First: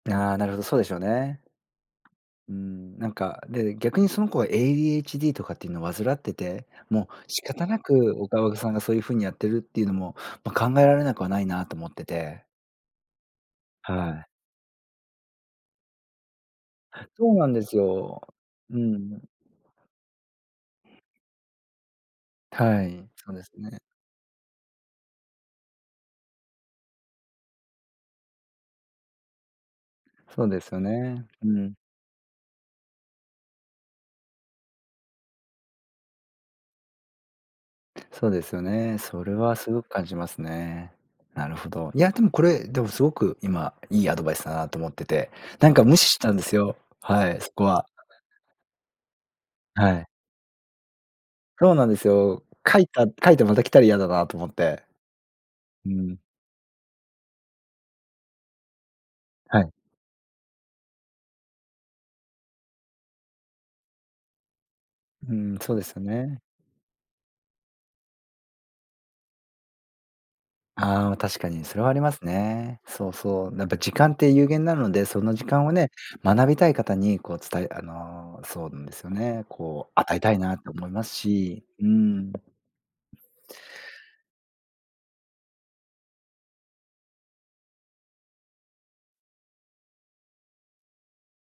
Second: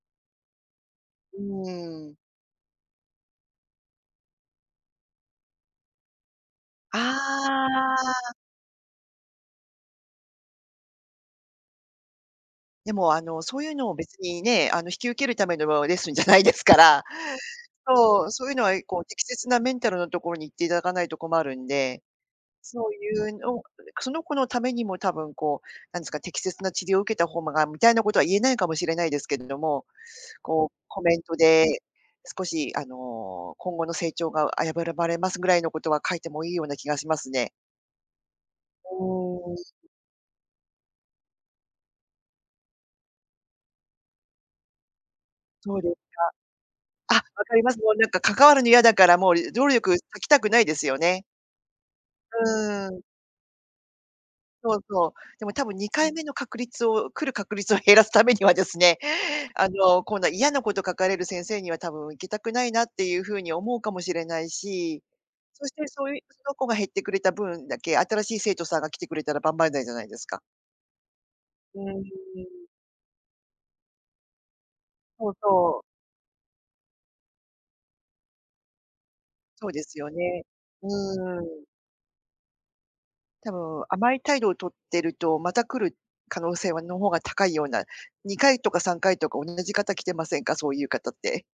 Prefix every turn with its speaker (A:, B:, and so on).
A: ああ、なるほど、そうでしょうね。
B: うーん。
A: うーん、なんか、で、逆にその子は ADHD とかっていうのを患ってて、
B: あ
A: もう仕方なく、お
B: あ。
A: かおさんがそういう風にやってるっていうのも、ま、考えられなくはないなと思ってて。
B: でも、あの、そういうのを
A: は
B: 別
A: い。
B: にね、あの、引き受けるためのレッスンじゃないですから、
A: そうなんですよ。
B: そう、そういうのは
A: う
B: こう、
A: ん。
B: 適切なメンタルのところに行っていただかないと困るんで、そ
A: は
B: う
A: い、
B: い
A: そう
B: うの、
A: です
B: そ
A: ね。
B: んで、くその子のためにもたぶんこう、なんですか、適切な治療を受けた方もがみたいなことは言えないかもしれないですけれども、
A: そうで
B: こ
A: す
B: う
A: よ
B: コメン
A: ね。
B: ト
A: うん。
B: で、少しあの、今後の成長が危ぶらばれますぐらいのことは書いてもいいような気がしますね。
A: そうですよね。それ
B: おお、
A: はす
B: い。
A: ごく感じますね。なるほど。いやでも、これ、でもすごく今いいアドバイスだなと思ってて、なん
B: そう
A: か
B: です
A: 無
B: か。
A: 視したんですよ。
B: あ、わ
A: はい、そ
B: かり
A: こ
B: ます。
A: は。
B: もうなんか関わるの嫌だから、もう労
A: は
B: 力
A: い。
B: かけたくないですよね。
A: そうなんです
B: う
A: よ。書い
B: ーん。
A: た書いてまた来たら嫌だなと思っ
B: そう
A: て。
B: そう、でも多分に
A: う
B: かい
A: ん。
B: めの確率を来る確率を減らすためにはですね、
A: は
B: あ
A: い。
B: の、今度は嫌なこと書かれる先生には、多分行きたくないなっていう風に思うかもしれないし、
A: うん、
B: そし
A: そう
B: て
A: ですよ
B: そういう、そ
A: ね。
B: の子が減ってくれた分だけ、新しい生徒さんが来てくれたら万々歳じゃないですか。
A: ああ、確かにそ
B: う
A: れはあり
B: ー
A: ます
B: ん。
A: ね。そうそう。なんか時間って有限なので、そ
B: そ
A: の
B: う
A: 時間を
B: そう。
A: ね、学びたい方にこう伝えあの、そうなんですよね、
B: そうで
A: こう
B: すよ
A: 与えたい
B: ね。
A: なと
B: う
A: 思います
B: ーん。
A: し。うーん。
B: たぶん甘い態度をとってると、また来る可能性はの方が高いような、2回とか3回とか、おんなじ方来てませんか？そういう方って。